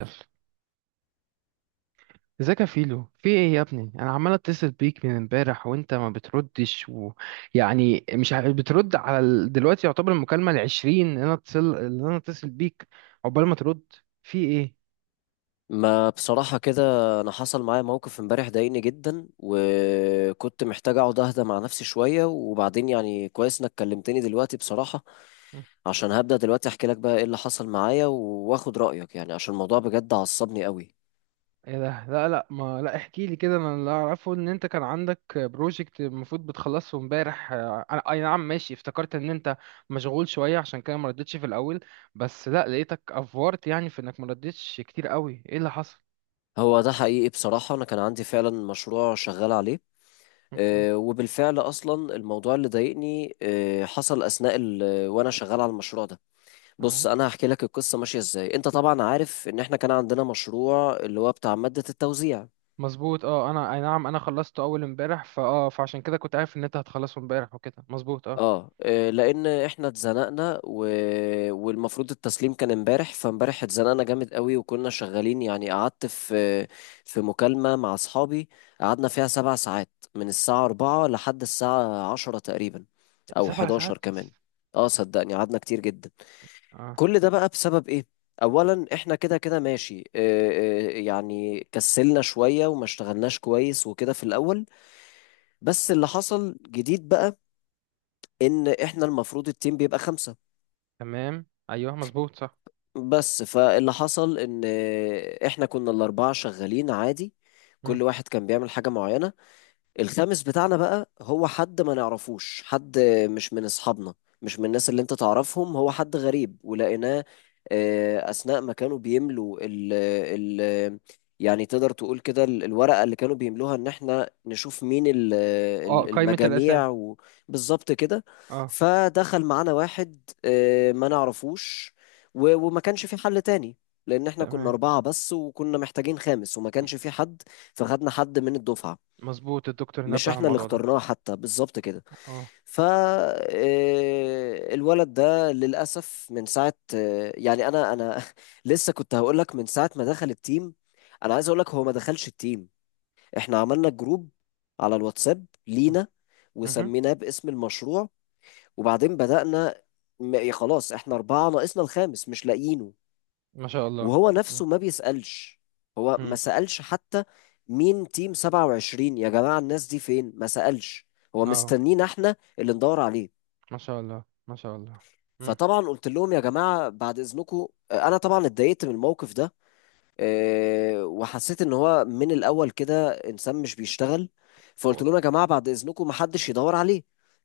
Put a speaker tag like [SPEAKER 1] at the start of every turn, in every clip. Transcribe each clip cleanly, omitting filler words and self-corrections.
[SPEAKER 1] يلا. ازيك يا فيلو؟ في ايه يا ابني، انا عمال اتصل بيك من امبارح وانت ما بتردش، ويعني مش بترد على دلوقتي يعتبر المكالمة العشرين اللي انا اتصل، اللي انا اتصل بيك. عقبال ما ترد. في ايه؟
[SPEAKER 2] ما بصراحة كده، أنا حصل معايا موقف امبارح ضايقني جدا، وكنت محتاج أقعد أهدى مع نفسي شوية، وبعدين يعني كويس إنك كلمتني دلوقتي بصراحة.
[SPEAKER 1] مم.
[SPEAKER 2] عشان هبدأ دلوقتي أحكي لك بقى إيه اللي حصل معايا وآخد رأيك، يعني عشان الموضوع بجد عصبني قوي.
[SPEAKER 1] ايه ده؟ لا احكي لي كده. انا اللي اعرفه ان انت كان عندك بروجكت المفروض بتخلصه امبارح، انا اي نعم ماشي، افتكرت ان انت مشغول شوية عشان كده ما ردتش في الاول. بس لا، لقيتك افورت يعني في انك ما ردتش كتير قوي. ايه اللي حصل؟
[SPEAKER 2] هو ده حقيقي بصراحة، أنا كان عندي فعلا مشروع شغال عليه.
[SPEAKER 1] اوكي.
[SPEAKER 2] وبالفعل أصلا الموضوع اللي ضايقني حصل أثناء وأنا شغال على المشروع ده. بص
[SPEAKER 1] آه.
[SPEAKER 2] انا هحكي لك القصه ماشيه ازاي. انت طبعا عارف ان احنا كان عندنا مشروع اللي هو بتاع ماده التوزيع.
[SPEAKER 1] مظبوط اه، انا اي نعم انا خلصته اول امبارح، فاه فعشان كده كنت عارف ان انت هتخلصه امبارح وكده، مظبوط اه.
[SPEAKER 2] لان احنا اتزنقنا والمفروض التسليم كان امبارح، فامبارح اتزنقنا جامد قوي، وكنا شغالين، يعني قعدت في مكالمه مع اصحابي، قعدنا فيها 7 ساعات من الساعه 4 لحد الساعه 10 تقريبا، او
[SPEAKER 1] سبع ساعات؟
[SPEAKER 2] 11 كمان. اه صدقني قعدنا كتير جدا.
[SPEAKER 1] اه.
[SPEAKER 2] كل ده بقى بسبب ايه؟ اولا احنا كده كده ماشي، يعني كسلنا شوية وما اشتغلناش كويس وكده في الاول. بس اللي حصل جديد بقى، ان احنا المفروض التيم بيبقى 5.
[SPEAKER 1] تمام ايوه مظبوط صح.
[SPEAKER 2] بس فاللي حصل ان احنا كنا الاربعة شغالين عادي،
[SPEAKER 1] مم.
[SPEAKER 2] كل واحد كان بيعمل حاجة معينة. الخامس بتاعنا بقى هو حد ما نعرفوش، حد مش من اصحابنا، مش من الناس اللي انت تعرفهم، هو حد غريب ولقيناه اثناء ما كانوا بيملوا ال ال يعني تقدر تقول كده الورقة اللي كانوا بيملوها ان احنا نشوف مين
[SPEAKER 1] اه، قائمة الاسامي.
[SPEAKER 2] المجاميع بالظبط كده.
[SPEAKER 1] اه.
[SPEAKER 2] فدخل معانا واحد ما نعرفوش، وما كانش في حل تاني، لان احنا كنا
[SPEAKER 1] تمام.
[SPEAKER 2] 4 بس وكنا محتاجين خامس وما
[SPEAKER 1] م-
[SPEAKER 2] كانش في حد. فخدنا حد من الدفعة،
[SPEAKER 1] مظبوط، الدكتور
[SPEAKER 2] مش
[SPEAKER 1] نبه على
[SPEAKER 2] احنا اللي
[SPEAKER 1] الموضوع ده.
[SPEAKER 2] اخترناه حتى، بالظبط كده.
[SPEAKER 1] اه.
[SPEAKER 2] ف آه، الولد ده للاسف من ساعه آه، يعني انا انا لسه كنت هقول لك من ساعه ما دخل التيم، انا عايز اقول لك هو ما دخلش التيم. احنا عملنا جروب على الواتساب
[SPEAKER 1] مم.
[SPEAKER 2] لينا،
[SPEAKER 1] مهم.
[SPEAKER 2] وسميناه باسم المشروع، وبعدين بدأنا. خلاص احنا 4 ناقصنا الخامس مش لاقيينه،
[SPEAKER 1] ما شاء الله.
[SPEAKER 2] وهو
[SPEAKER 1] مم.
[SPEAKER 2] نفسه ما بيسألش، هو ما
[SPEAKER 1] مم.
[SPEAKER 2] سألش حتى، مين تيم 27 يا جماعة، الناس دي فين، ما سألش، هو
[SPEAKER 1] اه.
[SPEAKER 2] مستنينا احنا اللي ندور عليه.
[SPEAKER 1] ما شاء الله ما شاء الله. مم.
[SPEAKER 2] فطبعا قلت لهم يا جماعة بعد إذنكم، أنا طبعا اتضايقت من الموقف ده. وحسيت ان هو من الاول كده انسان مش بيشتغل. فقلت
[SPEAKER 1] واضح.
[SPEAKER 2] لهم يا جماعه بعد اذنكم محدش يدور عليه،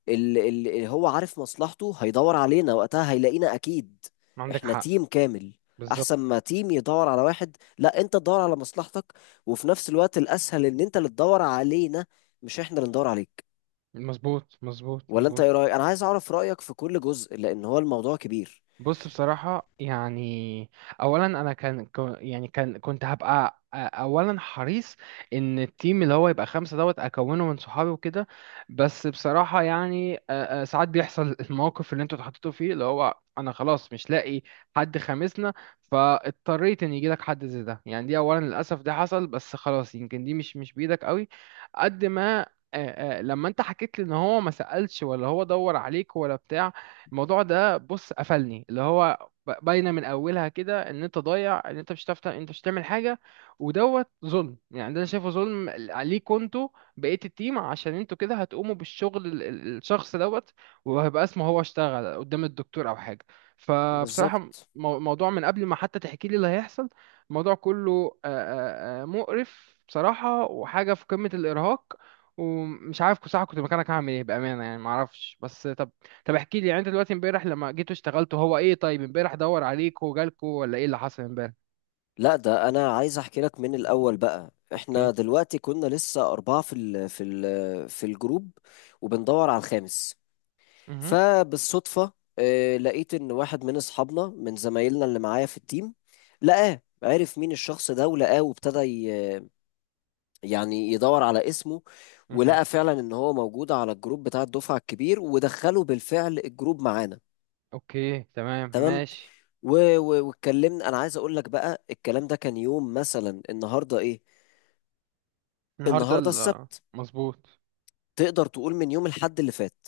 [SPEAKER 2] اللي هو عارف مصلحته هيدور علينا وقتها هيلاقينا اكيد.
[SPEAKER 1] ما عندك
[SPEAKER 2] احنا
[SPEAKER 1] حق.
[SPEAKER 2] تيم كامل، احسن
[SPEAKER 1] بالظبط.
[SPEAKER 2] ما تيم يدور على واحد، لا انت تدور على مصلحتك، وفي نفس الوقت الاسهل ان انت اللي تدور علينا، مش احنا اللي ندور عليك.
[SPEAKER 1] مظبوط مظبوط
[SPEAKER 2] ولا انت
[SPEAKER 1] مظبوط.
[SPEAKER 2] ايه رايك؟ انا عايز اعرف رايك في كل جزء لان هو الموضوع كبير.
[SPEAKER 1] بص بصراحة يعني، أولا أنا كان كو- يعني كان كنت هبقى أولا حريص إن التيم اللي هو يبقى خمسة دوت أكونه من صحابي وكده. بس بصراحة يعني ساعات بيحصل الموقف اللي أنتوا اتحطيتوا فيه، اللي هو أنا خلاص مش لاقي حد خامسنا، فاضطريت إن يجيلك حد زي ده. يعني دي أولا، للأسف ده حصل، بس خلاص يمكن دي مش بإيدك قوي قد ما أ- لما أنت حكيت لي إن هو ما سألش ولا هو دور عليك ولا بتاع، الموضوع ده بص قفلني، اللي هو باينه من اولها كده ان انت ضايع، ان انت مش هتعرف انت مش هتعمل حاجه. ودوت ظلم، يعني ده انا شايفه ظلم عليكوا انتوا بقيه التيم، عشان انتوا كده هتقوموا بالشغل الشخص دوت وهيبقى اسمه هو اشتغل قدام الدكتور او حاجه. فبصراحه،
[SPEAKER 2] بالظبط.
[SPEAKER 1] الموضوع من قبل ما حتى تحكي لي اللي هيحصل، الموضوع كله مقرف بصراحه، وحاجه في قمه الارهاق. ومش عارف بصراحه، كنت مكانك هعمل ايه بامانه؟ يعني معرفش. بس طب، طب احكي لي يعني انت دلوقتي امبارح لما جيتوا اشتغلتوا، هو ايه؟ طيب امبارح دور عليك وجالكوا ولا ايه اللي حصل امبارح؟
[SPEAKER 2] لا ده انا عايز احكي لك من الاول بقى. احنا
[SPEAKER 1] اوكي.
[SPEAKER 2] دلوقتي كنا لسه 4 في الجروب، وبندور على الخامس.
[SPEAKER 1] امم.
[SPEAKER 2] فبالصدفة لقيت ان واحد من اصحابنا من زمايلنا اللي معايا في التيم لقاه، عرف مين الشخص ده ولقاه، وابتدى يعني يدور على اسمه،
[SPEAKER 1] امم.
[SPEAKER 2] ولقى فعلا ان هو موجود على الجروب بتاع الدفعة الكبير، ودخله بالفعل الجروب معانا.
[SPEAKER 1] اوكي تمام
[SPEAKER 2] تمام.
[SPEAKER 1] ماشي.
[SPEAKER 2] واتكلمنا. انا عايز اقول لك بقى الكلام ده كان يوم مثلا النهارده ايه؟
[SPEAKER 1] النهارده
[SPEAKER 2] النهارده
[SPEAKER 1] ال-
[SPEAKER 2] السبت.
[SPEAKER 1] مظبوط.
[SPEAKER 2] تقدر تقول من يوم الحد اللي فات.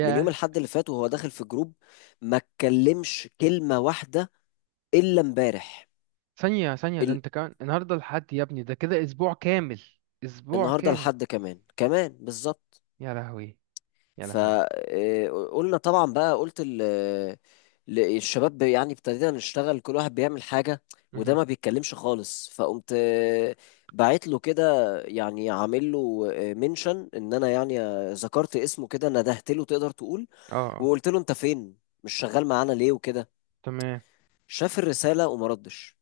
[SPEAKER 2] من يوم الحد اللي فات وهو داخل في جروب، ما اتكلمش كلمة واحدة إلا امبارح.
[SPEAKER 1] ثانية ثانية، ده
[SPEAKER 2] ال...
[SPEAKER 1] انت كمان النهارده الحد يا ابني، ده كده اسبوع كامل. اسبوع
[SPEAKER 2] النهارده
[SPEAKER 1] كامل.
[SPEAKER 2] الحد كمان كمان بالظبط.
[SPEAKER 1] يا لهوي. يا لهوي.
[SPEAKER 2] فقلنا طبعا بقى، قلت الشباب، يعني ابتدينا نشتغل كل واحد بيعمل حاجة، وده
[SPEAKER 1] مهم.
[SPEAKER 2] ما بيتكلمش خالص. فقمت بعت له كده، يعني عامل له منشن، ان انا يعني ذكرت اسمه كده، ندهت له تقدر تقول.
[SPEAKER 1] اه. آه،
[SPEAKER 2] وقلت له انت فين؟ مش شغال معانا ليه وكده.
[SPEAKER 1] تمام.
[SPEAKER 2] شاف الرساله وما ردش.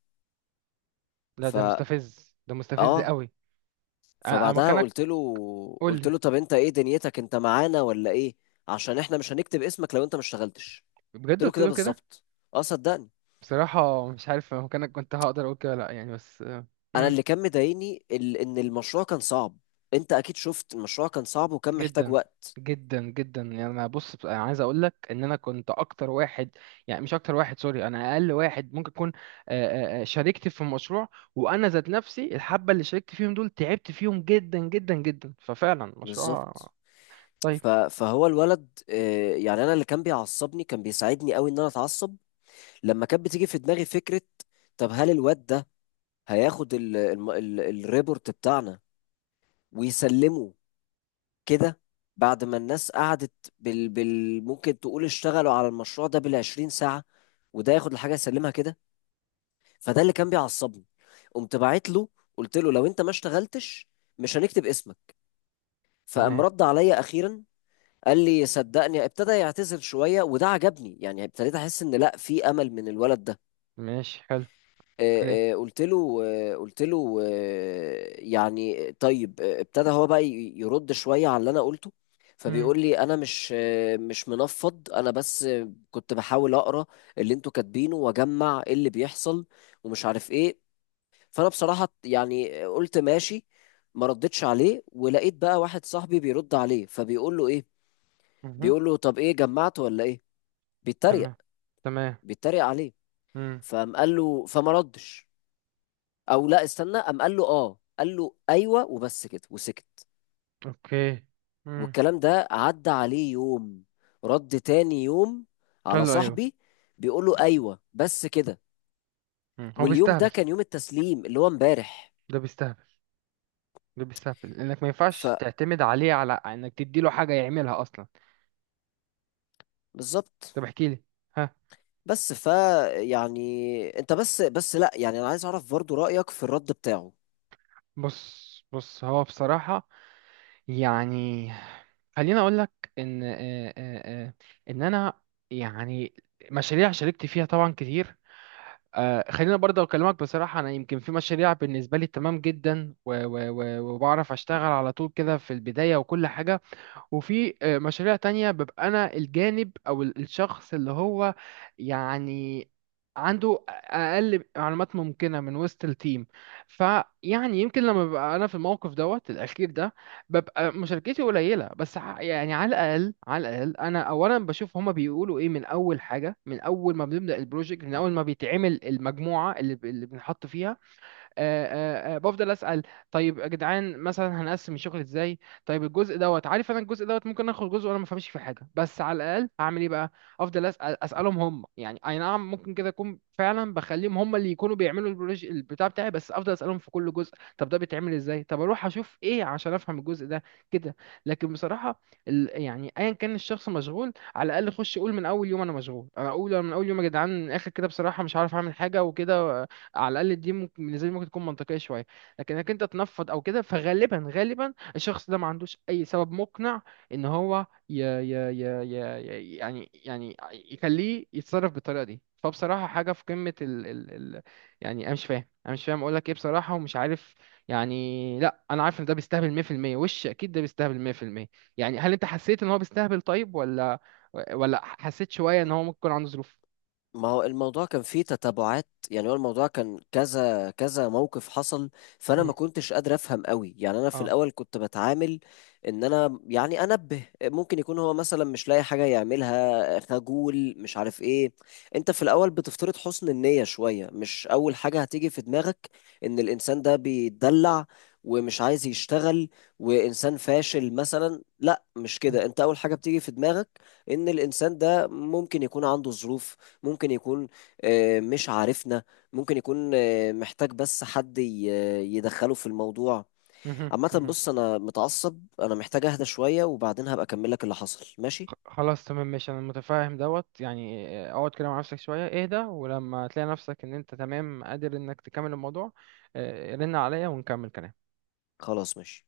[SPEAKER 1] لا ده
[SPEAKER 2] فا
[SPEAKER 1] مستفز، ده مستفز
[SPEAKER 2] اه
[SPEAKER 1] قوي. انا، أنا
[SPEAKER 2] فبعدها
[SPEAKER 1] مكانك،
[SPEAKER 2] قلت له،
[SPEAKER 1] قول
[SPEAKER 2] قلت
[SPEAKER 1] لي.
[SPEAKER 2] له طب انت ايه دنيتك؟ انت معانا ولا ايه؟ عشان احنا مش هنكتب اسمك لو انت ما اشتغلتش.
[SPEAKER 1] بجد
[SPEAKER 2] قلت له
[SPEAKER 1] قلت
[SPEAKER 2] كده
[SPEAKER 1] له كده؟
[SPEAKER 2] بالظبط. اه صدقني.
[SPEAKER 1] بصراحة مش عارف أنا مكانك كنت هقدر اقول كده ولا لا يعني، بس
[SPEAKER 2] انا
[SPEAKER 1] امم.
[SPEAKER 2] اللي كان مضايقني ان المشروع كان صعب. انت اكيد شفت المشروع كان صعب وكان محتاج
[SPEAKER 1] جدا.
[SPEAKER 2] وقت.
[SPEAKER 1] جدا جدا، يعني انا بص انا عايز اقول لك ان انا كنت اكتر واحد، يعني مش اكتر واحد، سوري، انا اقل واحد ممكن اكون شاركت في مشروع. وانا ذات نفسي الحبه اللي شاركت فيهم دول تعبت فيهم جدا جدا جدا، ففعلا مشروع.
[SPEAKER 2] بالظبط.
[SPEAKER 1] طيب.
[SPEAKER 2] فهو الولد يعني انا اللي كان بيعصبني كان بيساعدني قوي ان انا اتعصب، لما كانت بتيجي في دماغي فكره طب هل الواد ده هياخد ال ال ال الريبورت بتاعنا ويسلمه كده، بعد ما الناس قعدت بال بال ممكن تقول اشتغلوا على المشروع ده بال20 ساعة، وده ياخد الحاجة يسلمها كده. فده اللي كان بيعصبني. قمت باعت له، قلت له لو انت ما اشتغلتش مش هنكتب اسمك. فقام
[SPEAKER 1] تمام
[SPEAKER 2] رد عليا اخيرا. قال لي صدقني، ابتدى يعتذر شوية، وده عجبني، يعني ابتديت احس ان لا في امل من الولد ده.
[SPEAKER 1] ماشي حلو. عليه.
[SPEAKER 2] قلت له يعني طيب، ابتدى هو بقى يرد شوية على اللي انا قلته.
[SPEAKER 1] امم.
[SPEAKER 2] فبيقول لي انا مش منفض، انا بس كنت بحاول اقرا اللي انتوا كاتبينه واجمع إيه اللي بيحصل ومش عارف ايه. فانا بصراحة يعني قلت ماشي، ما ردتش عليه. ولقيت بقى واحد صاحبي بيرد عليه فبيقول له ايه،
[SPEAKER 1] مهم.
[SPEAKER 2] بيقول له طب ايه جمعت ولا ايه، بيتريق
[SPEAKER 1] تمام. تمام.
[SPEAKER 2] بيتريق عليه.
[SPEAKER 1] امم.
[SPEAKER 2] فقام قال له فما ردش. او لا استنى، قام قال له اه، قال له ايوه وبس كده وسكت.
[SPEAKER 1] اوكي. امم.
[SPEAKER 2] والكلام ده عدى عليه يوم، رد تاني يوم على
[SPEAKER 1] حلو ايوه.
[SPEAKER 2] صاحبي بيقول له ايوه بس كده.
[SPEAKER 1] مم. هو
[SPEAKER 2] واليوم ده
[SPEAKER 1] بيستهبل.
[SPEAKER 2] كان يوم التسليم اللي هو امبارح.
[SPEAKER 1] ده بيستهبل، ده بيستهبل، انك ما ينفعش تعتمد عليه على انك تديله حاجه يعملها اصلا.
[SPEAKER 2] فبالظبط.
[SPEAKER 1] طب احكي لي. ها.
[SPEAKER 2] بس يعني انت بس لا يعني انا عايز اعرف برضو رأيك في الرد بتاعه.
[SPEAKER 1] بص بص هو بصراحة يعني، خليني اقول لك ان آه، آه، ان انا يعني مشاريع شاركت فيها طبعا كتير. خلينا برضه اكلمك بصراحة، انا يمكن في مشاريع بالنسبة لي تمام جدا، وبعرف اشتغل على طول كده في البداية وكل حاجة. وفي مشاريع تانية ببقى أنا الجانب أو الشخص اللي هو يعني عنده أقل معلومات ممكنة من وسط التيم. فيعني يمكن لما ببقى أنا في الموقف دوت الأخير ده، ببقى مشاركتي قليلة، بس يعني على الأقل على الأقل أنا أولا بشوف هما بيقولوا إيه من أول حاجة، من أول ما بنبدأ البروجكت، من أول ما بيتعمل المجموعة اللي بنحط فيها، آه، بفضل اسال. طيب يا جدعان مثلا هنقسم الشغل ازاي؟ طيب الجزء دوت، عارف انا الجزء دوت ممكن اخد جزء وانا ما فهمش في حاجه، بس على الاقل هعمل ايه بقى؟ افضل اسال، اسالهم هم. يعني اي نعم، ممكن كده اكون فعلا بخليهم هم اللي يكونوا بيعملوا البروج البتاع بتاعي، بس افضل اسالهم في كل جزء، طب ده بيتعمل ازاي؟ طب اروح اشوف ايه عشان افهم الجزء ده كده. لكن بصراحه يعني ايا كان الشخص مشغول، على الاقل خش قول من اول يوم انا مشغول. انا اقول من اول يوم يا جدعان، من الاخر كده بصراحه مش عارف اعمل حاجه وكده، على الاقل دي ممكن بالنسبه لي ممكن تكون منطقيه شويه. لكن انك انت تنفض او كده، فغالبا غالبا الشخص ده ما عندوش اي سبب مقنع ان هو ي ي يعني يخليه يتصرف بالطريقه دي. فبصراحه حاجه في قمه ال ال ال يعني انا مش فاهم، انا مش فاهم اقول لك ايه بصراحه، ومش عارف. يعني لا، انا عارف ان ده بيستهبل 100%، وش اكيد ده بيستهبل 100%. يعني هل انت حسيت ان هو بيستهبل طيب، ولا ولا حسيت شويه ان هو ممكن يكون عنده ظروف؟
[SPEAKER 2] ما هو الموضوع كان فيه تتابعات، يعني هو الموضوع كان كذا كذا موقف حصل. فانا
[SPEAKER 1] مم.
[SPEAKER 2] ما كنتش قادر افهم قوي، يعني انا في
[SPEAKER 1] اه.
[SPEAKER 2] الاول كنت بتعامل ان انا يعني انبه، ممكن يكون هو مثلا مش لاقي حاجه يعملها، خجول، مش عارف ايه. انت في الاول بتفترض حسن النيه شويه، مش اول حاجه هتيجي في دماغك ان الانسان ده بيتدلع ومش عايز يشتغل وانسان فاشل مثلا، لا مش
[SPEAKER 1] مم.
[SPEAKER 2] كده. انت اول حاجه بتيجي في دماغك ان الانسان ده ممكن يكون عنده ظروف، ممكن يكون مش عارفنا، ممكن يكون محتاج بس حد يدخله في الموضوع.
[SPEAKER 1] مهم.
[SPEAKER 2] عامة
[SPEAKER 1] مهم.
[SPEAKER 2] بص أنا متعصب، أنا محتاج أهدى شوية، وبعدين هبقى أكمل لك اللي حصل، ماشي.
[SPEAKER 1] خلاص تمام ماشي، انا متفاهم دوت، يعني اقعد كده مع نفسك شويه اهدى، ولما تلاقي نفسك ان انت تمام قادر انك تكمل الموضوع، رن عليا ونكمل كلام.
[SPEAKER 2] خلاص ماشي.